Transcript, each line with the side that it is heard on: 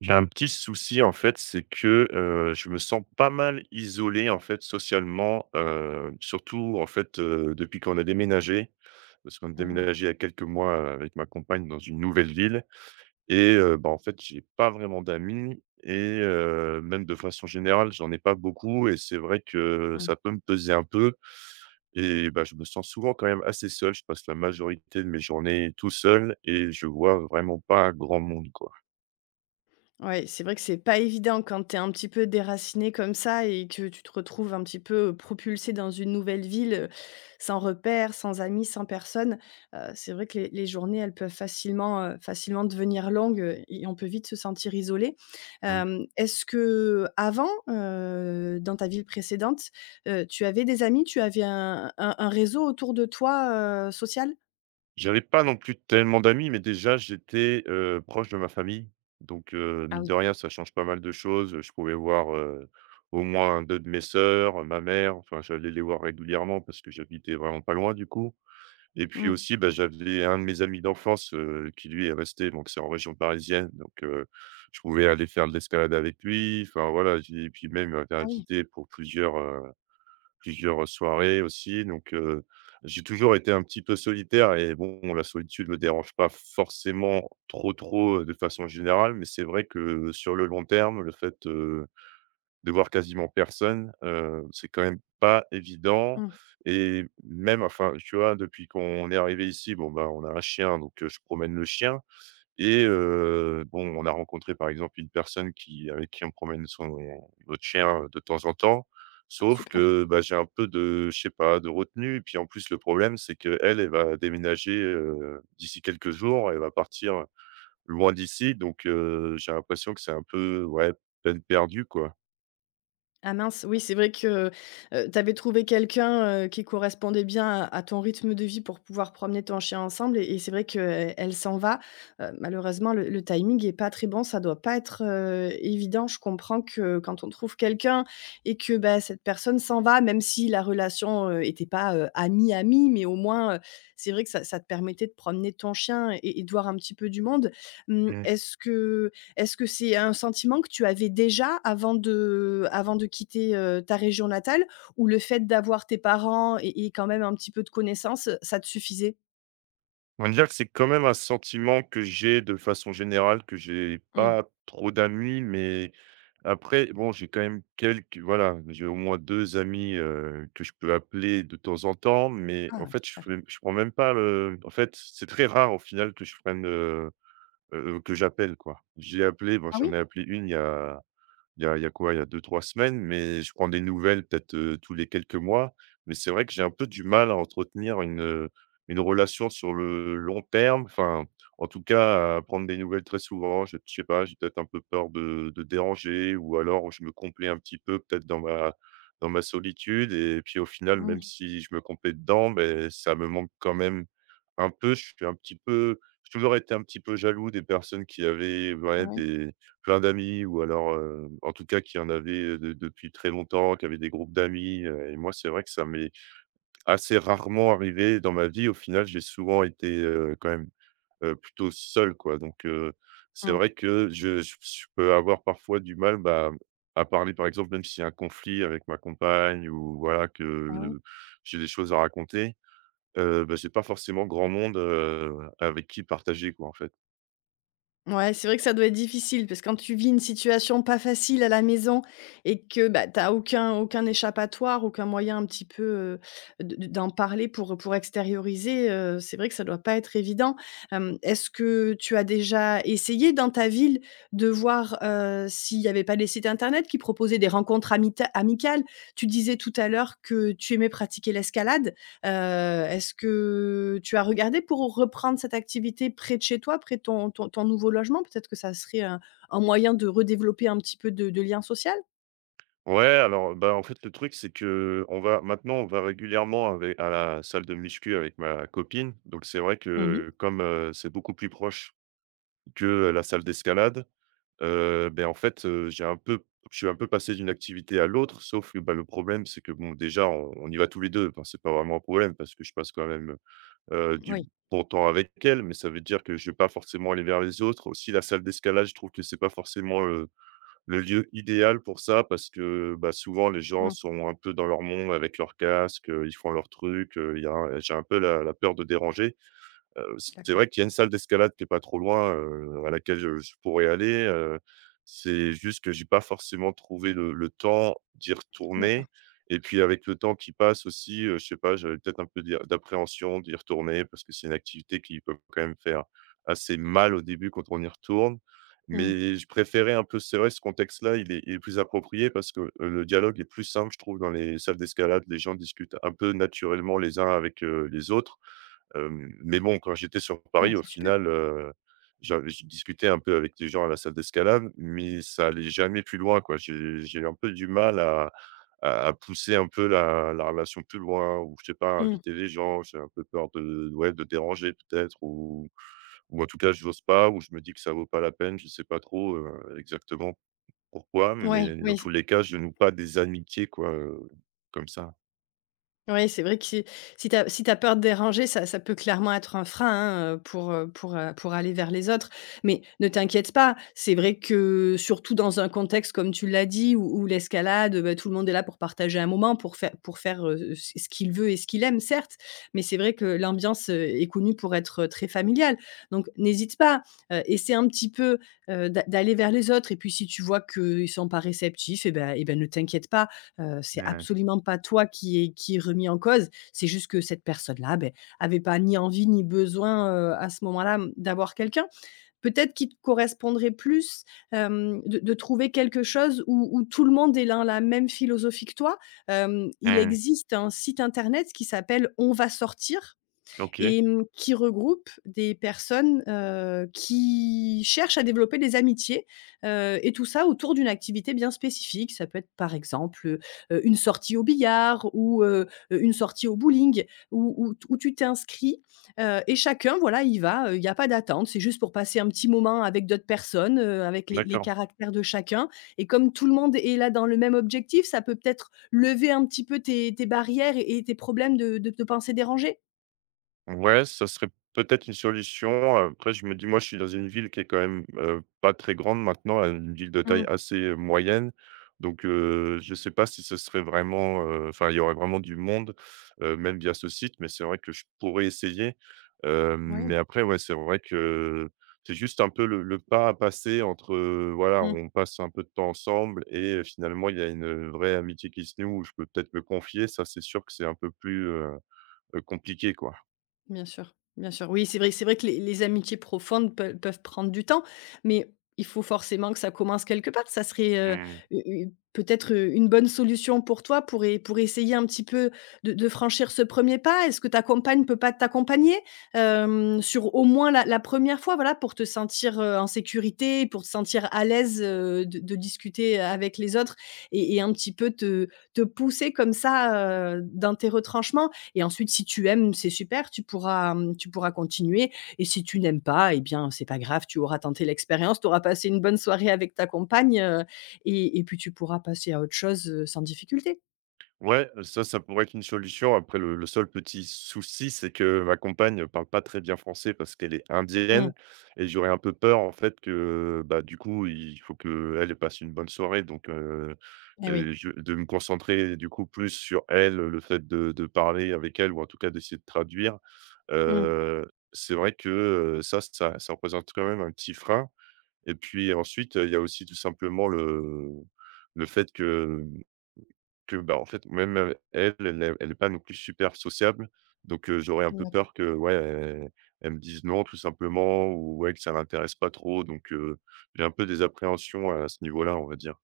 right: J'ai un petit souci en fait, c'est que, je me sens pas mal isolé en fait socialement, surtout en fait, depuis qu'on a déménagé. Parce qu'on a
left: Ah.
right: déménagé il y a quelques mois, avec ma compagne dans une nouvelle ville et en fait, j'ai pas vraiment d'amis et même de façon générale, j'en ai pas beaucoup et c'est vrai que
left: Mmh.
right: ça peut me peser un peu et bah, je me sens souvent quand même assez seul. Je passe la majorité de mes journées tout seul et je vois vraiment pas grand monde, quoi.
left: Ouais, c'est vrai que c'est pas évident quand tu es un petit peu déraciné comme ça et que tu te retrouves un petit peu propulsé dans une nouvelle ville, sans repères, sans amis, sans personne. C'est vrai que les journées, elles peuvent facilement, facilement devenir longues, et on peut vite se sentir isolé. Est-ce qu'avant, dans ta ville précédente, tu avais des amis? Tu avais un réseau autour de toi, social?
right: J'avais pas non plus tellement d'amis, mais déjà j'étais, proche de ma famille. Donc,
left: Ah
right: mine
left: oui.
right: de rien, ça change pas mal de choses. Je pouvais voir, au moins 2 de mes sœurs, ma mère, enfin j'allais les voir régulièrement parce que j'habitais vraiment pas loin du coup. Et puis
left: Mmh.
right: aussi, bah, j'avais un de mes amis d'enfance, qui lui est resté donc c'est en région parisienne, donc, je pouvais aller faire de l'escalade avec lui. Enfin voilà, j'ai et puis même il m'avait
left: Ah oui.
right: invité pour plusieurs soirées aussi, donc j'ai toujours été un petit peu solitaire et bon, la solitude me dérange pas forcément trop, de façon générale, mais c'est vrai que sur le long terme, le fait, de voir quasiment personne, c'est quand même pas évident
left: Mmh.
right: et même enfin, tu vois, depuis qu'on est arrivé ici, bon, bah, on a un chien, donc je promène le chien et bon, on a rencontré, par exemple, une personne qui avec qui on promène son notre chien, de temps en temps. Sauf
left: Super.
right: que, bah, j'ai un peu de je sais pas, de retenue et puis, en plus, le problème, c'est qu'elle, elle va déménager, d'ici quelques jours. Elle va partir loin d'ici donc j'ai l'impression que c'est un peu, ouais, peine perdue, quoi.
left: Ah mince, oui, c'est vrai que, tu avais trouvé quelqu'un, qui correspondait bien à ton rythme de vie pour pouvoir promener ton chien ensemble et c'est vrai qu'elle s'en va. Malheureusement, le timing est pas très bon, ça doit pas être, évident. Je comprends que quand on trouve quelqu'un et que, bah, cette personne s'en va, même si la relation, était pas, amie-amie, mais au moins, c'est vrai que ça te permettait de promener ton chien et de voir un petit peu du monde. Mmh,
right: Mmh.
left: est-ce que c'est un sentiment que tu avais déjà avant de quitter, ta région natale ou le fait d'avoir tes parents et quand même un petit peu de connaissances, ça te suffisait?
right: On va dire que c'est quand même un sentiment que j'ai de façon générale, que j'ai
left: Mmh.
right: pas trop d'amis, mais après, bon, j'ai quand même quelques voilà, j'ai au moins 2 amis, que je peux appeler de temps en temps, mais en
left: Ah
right: fait,
left: super.
right: je prends même pas le en fait, c'est très rare au final que je prenne, que j'appelle, quoi. J'ai appelé bon,
left: Ah
right: j'en
left: oui?
right: ai appelé une il y a quoi? Il y a deux trois semaines, mais je prends des nouvelles peut-être, tous les quelques mois. Mais c'est vrai que j'ai un peu du mal à entretenir une relation sur le long terme. Enfin, en tout cas, à prendre des nouvelles très souvent. Je sais pas, j'ai peut-être un peu peur de déranger ou alors je me complais un petit peu peut-être dans ma solitude et puis au final, même
left: Mmh,
right: si je me complais dedans, beh, ça me manque quand même un peu. Je suis un petit peu j'ai toujours été un petit peu jaloux des personnes qui avaient, ouais,
left: oui.
right: des plein d'amis ou alors, en tout cas qui en avaient, de depuis très longtemps, qui avaient des groupes d'amis, et moi c'est vrai que ça m'est assez rarement arrivé dans ma vie. Au final, j'ai souvent été, quand même, plutôt seul quoi donc c'est
left: Mmh.
right: vrai que je peux avoir parfois du mal, bah, à parler par exemple, même s'il y a un conflit avec ma compagne ou voilà
left: Ah oui.
right: que j'ai des choses à raconter, j'ai pas forcément grand monde, avec qui partager quoi en fait.
left: Ouais, c'est vrai que ça doit être difficile parce que quand tu vis une situation pas facile à la maison et que, bah, tu as aucun échappatoire, aucun moyen un petit peu, de d'en parler pour extérioriser, c'est vrai que ça doit pas être évident. Est-ce que tu as déjà essayé dans ta ville de voir, s'il y avait pas des sites internet qui proposaient des rencontres amita amicales? Tu disais tout à l'heure que tu aimais pratiquer l'escalade. Heu, est-ce que tu as regardé pour reprendre cette activité près de chez toi, près de ton nouveau logement? Peut-être que ça serait un moyen de redévelopper un petit peu de lien social?
right: Ouais, alors, bah, en fait, le truc, c'est que on va maintenant, on va régulièrement avec à la salle de muscu avec ma copine. Donc, c'est vrai
left: Mmh.
right: que comme, c'est beaucoup plus proche que la salle d'escalade, en fait, j'ai un peu je suis un peu passé d'une activité à l'autre. Sauf que, bah, le problème, c'est que, bon, déjà, on y va tous les deux. Enfin, c'est pas vraiment un problème parce que je passe quand même, du
left: Oui.
right: bon temps avec elle, mais ça veut dire que je vais pas forcément aller vers les autres. Aussi, la salle d'escalade, je trouve que c'est pas forcément le lieu idéal pour ça parce que, bah, souvent les gens
left: Mmh.
right: sont un peu dans leur monde avec leur casque, ils font leur truc, il y a un j'ai un peu la peur de déranger. Heu, c'est
left: D'accord.
right: vrai qu'il y a une salle d'escalade qui est pas trop loin, à laquelle je pourrais aller, c'est juste que j'ai pas forcément trouvé le temps d'y
left: D'accord.
right: retourner et puis avec le temps qui passe aussi, je sais pas, j'avais peut-être un peu d'appréhension d'y retourner parce que c'est une activité qui peut quand même faire assez mal au début quand on y retourne.
left: Mmh.
right: Mais je préférais un peu c'est vrai ce contexte-là, il est plus approprié parce que, le dialogue est plus simple, je trouve, dans les salles d'escalade. Les gens discutent un peu naturellement les uns avec, les autres. Hem, mais bon, quand j'étais sur
left: Ah,
right: Paris, au
left: c'est super.
right: final, j'avais je discutais un peu avec des gens à la salle d'escalade, mais ça allait jamais plus loin, quoi. J'ai un peu du mal à à pousser un peu la relation plus loin ou je sais pas,
left: Mmh.
right: inviter les gens. J'ai un peu peur de ouais, de déranger peut-être ou en tout cas, je n'ose pas ou je me dis que ça vaut pas la peine, je sais pas trop, exactement. Pourquoi?
left: Ouais,
right: Mais dans tous
left: oui.
right: les cas, je noue pas des amitiés, quoi, comme ça.
left: Oui, c'est vrai que si si tu as si t'as peur de déranger, ça peut clairement être un frein, hein, pour aller vers les autres. Mais ne t'inquiète pas, c'est vrai que surtout dans un contexte comme tu l'as dit où l'escalade, bah, tout le monde est là pour partager un moment, pour faire ce qu'il veut et ce qu'il aime certes, mais c'est vrai que l'ambiance, est connue pour être, très familiale. Donc n'hésite pas, essaie un petit peu, d'aller vers les autres et puis si tu vois qu'ils ne sont pas réceptifs et ben ne t'inquiète pas. C'est
right: Mmh.
left: absolument pas toi qui est remis en cause. C'est juste que cette personne-là, ben, avait pas ni envie ni besoin, à ce moment-là, d'avoir quelqu'un. Peut-être qu'il te correspondrait plus, de trouver quelque chose où tout le monde est dans la même philosophie que toi. Il
right: Mmh.
left: existe un site internet qui s'appelle On va sortir
right: OK,
left: et qui regroupe des personnes, qui cherchent à développer des amitiés, et tout ça autour d'une activité bien spécifique. Ça peut être par exemple, une sortie au billard ou, une sortie au bowling où tu t'inscris, et chacun voilà, y va, il n'y a pas d'attente. C'est juste pour passer un petit moment avec d'autres personnes, avec les
right: d'accord.
left: caractères de chacun et comme tout le monde est là dans le même objectif, ça peut peut-être lever un petit peu tes barrières et tes problèmes de pensées dérangées?
right: Ouais, ça serait peut-être une solution. Après, je me dis, moi, je suis dans une ville qui est quand même pas très grande maintenant, une ville de
left: Mmh.
right: taille assez moyenne. Donc, je sais pas si ce serait vraiment, enfin, il y aurait vraiment du monde, même via ce site, mais c'est vrai que je pourrais essayer.
left: Oui,
right: Mais après, ouais, c'est vrai que c'est juste un peu le pas à passer entre, voilà,
left: mmh,
right: on passe un peu de temps ensemble et finalement, il y a une vraie amitié qui se noue où je peux peut-être me confier. Ça, c'est sûr que c'est un peu plus compliqué, quoi.
left: bien sûr, bien sûr. Oui, c'est vrai que les amitiés profondes peuvent prendre du temps, mais il faut forcément que ça commence quelque part. Ça serait, u u peut-être, une bonne solution pour toi pour essayer un petit peu de franchir ce premier pas? Est-ce que ta compagne peut pas t'accompagner? Sur au moins la une fois, voilà, pour te sentir, en sécurité, pour te sentir à l'aise, de discuter avec les autres et un petit peu te pousser comme ça, dans tes retranchements? Et ensuite, si tu aimes, c'est super, tu pourras continuer et si tu n'aimes pas, eh bien, c'est pas grave, tu auras tenté l'expérience, tu auras passé une bonne soirée avec ta compagne, et puis tu pourras passer à autre chose, sans difficulté.
right: Ouais, ça pourrait être une solution. Après, le seul petit souci, c'est que ma compagne parle pas très bien français parce qu'elle est
left: Mmh.
right: indienne et j'aurais un peu peur, en fait, que, bah, du coup, il faut que qu'elle passe une bonne soirée. Donc,
left: Et oui.
right: je de me concentrer, du coup, plus sur elle, le fait de parler avec elle ou en tout cas d'essayer de traduire.
left: Mmh.
right: C'est vrai que, ça représente quand même un petit frein et puis ensuite, il y a aussi tout simplement le fait que bah, en fait, même, elle, elle est pas non plus super sociable, donc j'aurais un peu peur que, ouais, elle me dise: «Non» tout simplement ou ouais, que ça l'intéresse pas trop, donc j'ai un peu des appréhensions à ce niveau-là, on va dire.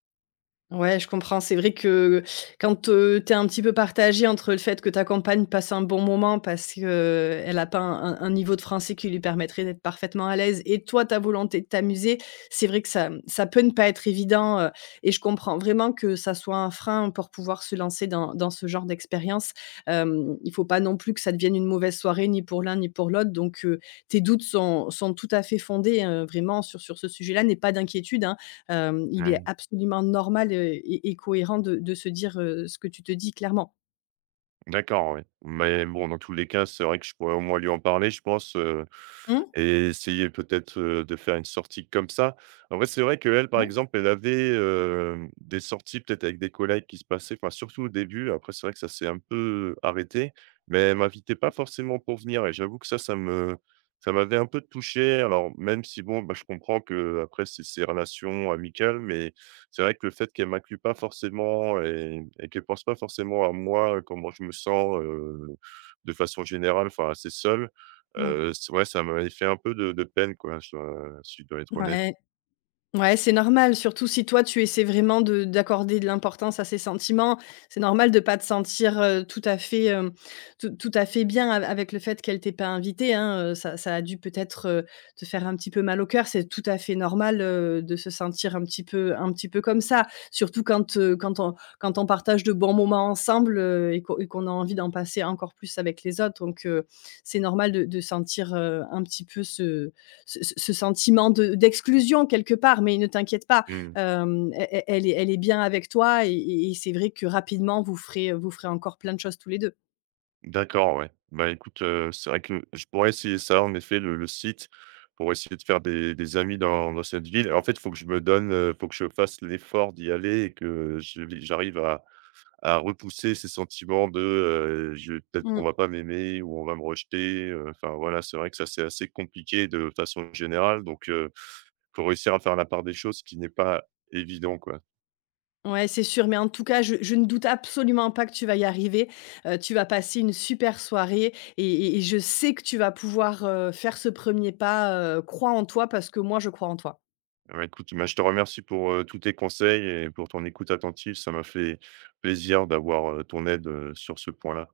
left: Ouais, je comprends. C'est vrai que quand, tu es un petit peu partagé entre le fait que ta compagne passe un bon moment parce qu'elle a pas un niveau de français qui lui permettrait d'être parfaitement à l'aise et toi, ta volonté de t'amuser, c'est vrai que ça peut ne pas être évident, et je comprends vraiment que ça soit un frein pour pouvoir se lancer dans ce genre d'expérience. Il faut pas non plus que ça devienne une mauvaise soirée ni pour l'un ni pour l'autre donc tes doutes sont tout à fait fondés, vraiment sur ce sujet-là. N'aie pas d'inquiétude, hein. Il est absolument normal, et cohérent de se dire, ce que tu te dis clairement.
right: D'accord, oui. Mais bon, dans tous les cas, c'est vrai que je pourrais au moins lui en parler, je pense,
left: Mmh?
right: et essayer peut-être, de faire une sortie comme ça. En vrai, c'est vrai qu'elle, par
left: Mmh.
right: exemple, elle avait, hem, des sorties peut-être avec des collègues qui se passaient, enfin, surtout au début. Après, c'est vrai que ça s'est un peu arrêté, mais elle m'invitait pas forcément pour venir et j'avoue que ça me ça m'avait un peu touché. Alors même si bon, bah, je comprends que après c'est ses relations amicales, mais c'est vrai que le fait qu'elle m'inclue pas forcément et qu'elle pense pas forcément à moi, comment je me sens, de façon générale, enfin, assez seul,
left: Mmh.
right: c ouais, ça m'avait fait un peu de peine, quoi, je dois si je dois être honnête.
left: Ouais. Ouais, c'est normal, surtout si toi tu essaies vraiment de d'accorder de l'importance à ces sentiments. C'est normal de pas te sentir, tout à fait bien av avec le fait qu'elle t'ait pas invité. Hein, ça a dû peut-être, te faire un petit peu mal au cœur. C'est tout à fait normal, de se sentir un petit peu comme ça, surtout quand on partage de bons moments ensemble, et qu'on a envie d'en passer encore plus avec les autres. Donc, c'est normal de sentir, un petit peu ce sentiment d'exclusion quelque part, mais ne t'inquiète pas,
right: Mmh.
left: elle est bien avec toi et c'est vrai que rapidement, vous ferez encore plein de choses tous les deux.
right: D'accord, ouais. Bah, écoute, c'est vrai que je pourrais essayer ça, en effet, le site, pour essayer de faire des amis dans cette ville. En fait, il faut que je me donne, faut que je fasse l'effort d'y aller et que je j'arrive à repousser ces sentiments de, je peut-être
left: Mm.
right: on va pas m'aimer ou on va me rejeter, enfin voilà, c'est vrai que ça, c'est assez compliqué de façon générale donc faut réussir à faire la part des choses, ce qui n'est pas évident, quoi.
left: Ouais, c'est sûr, mais en tout cas, je ne doute absolument pas que tu vas y arriver. Tu vas passer une super soirée et je sais que tu vas pouvoir faire ce premier pas. Crois en toi parce que moi, je crois en toi.
right: Ouais, écoute, bah, je te remercie pour, tous tes conseils et pour ton écoute attentive. Ça m'a fait plaisir d'avoir, ton aide, sur ce point-là.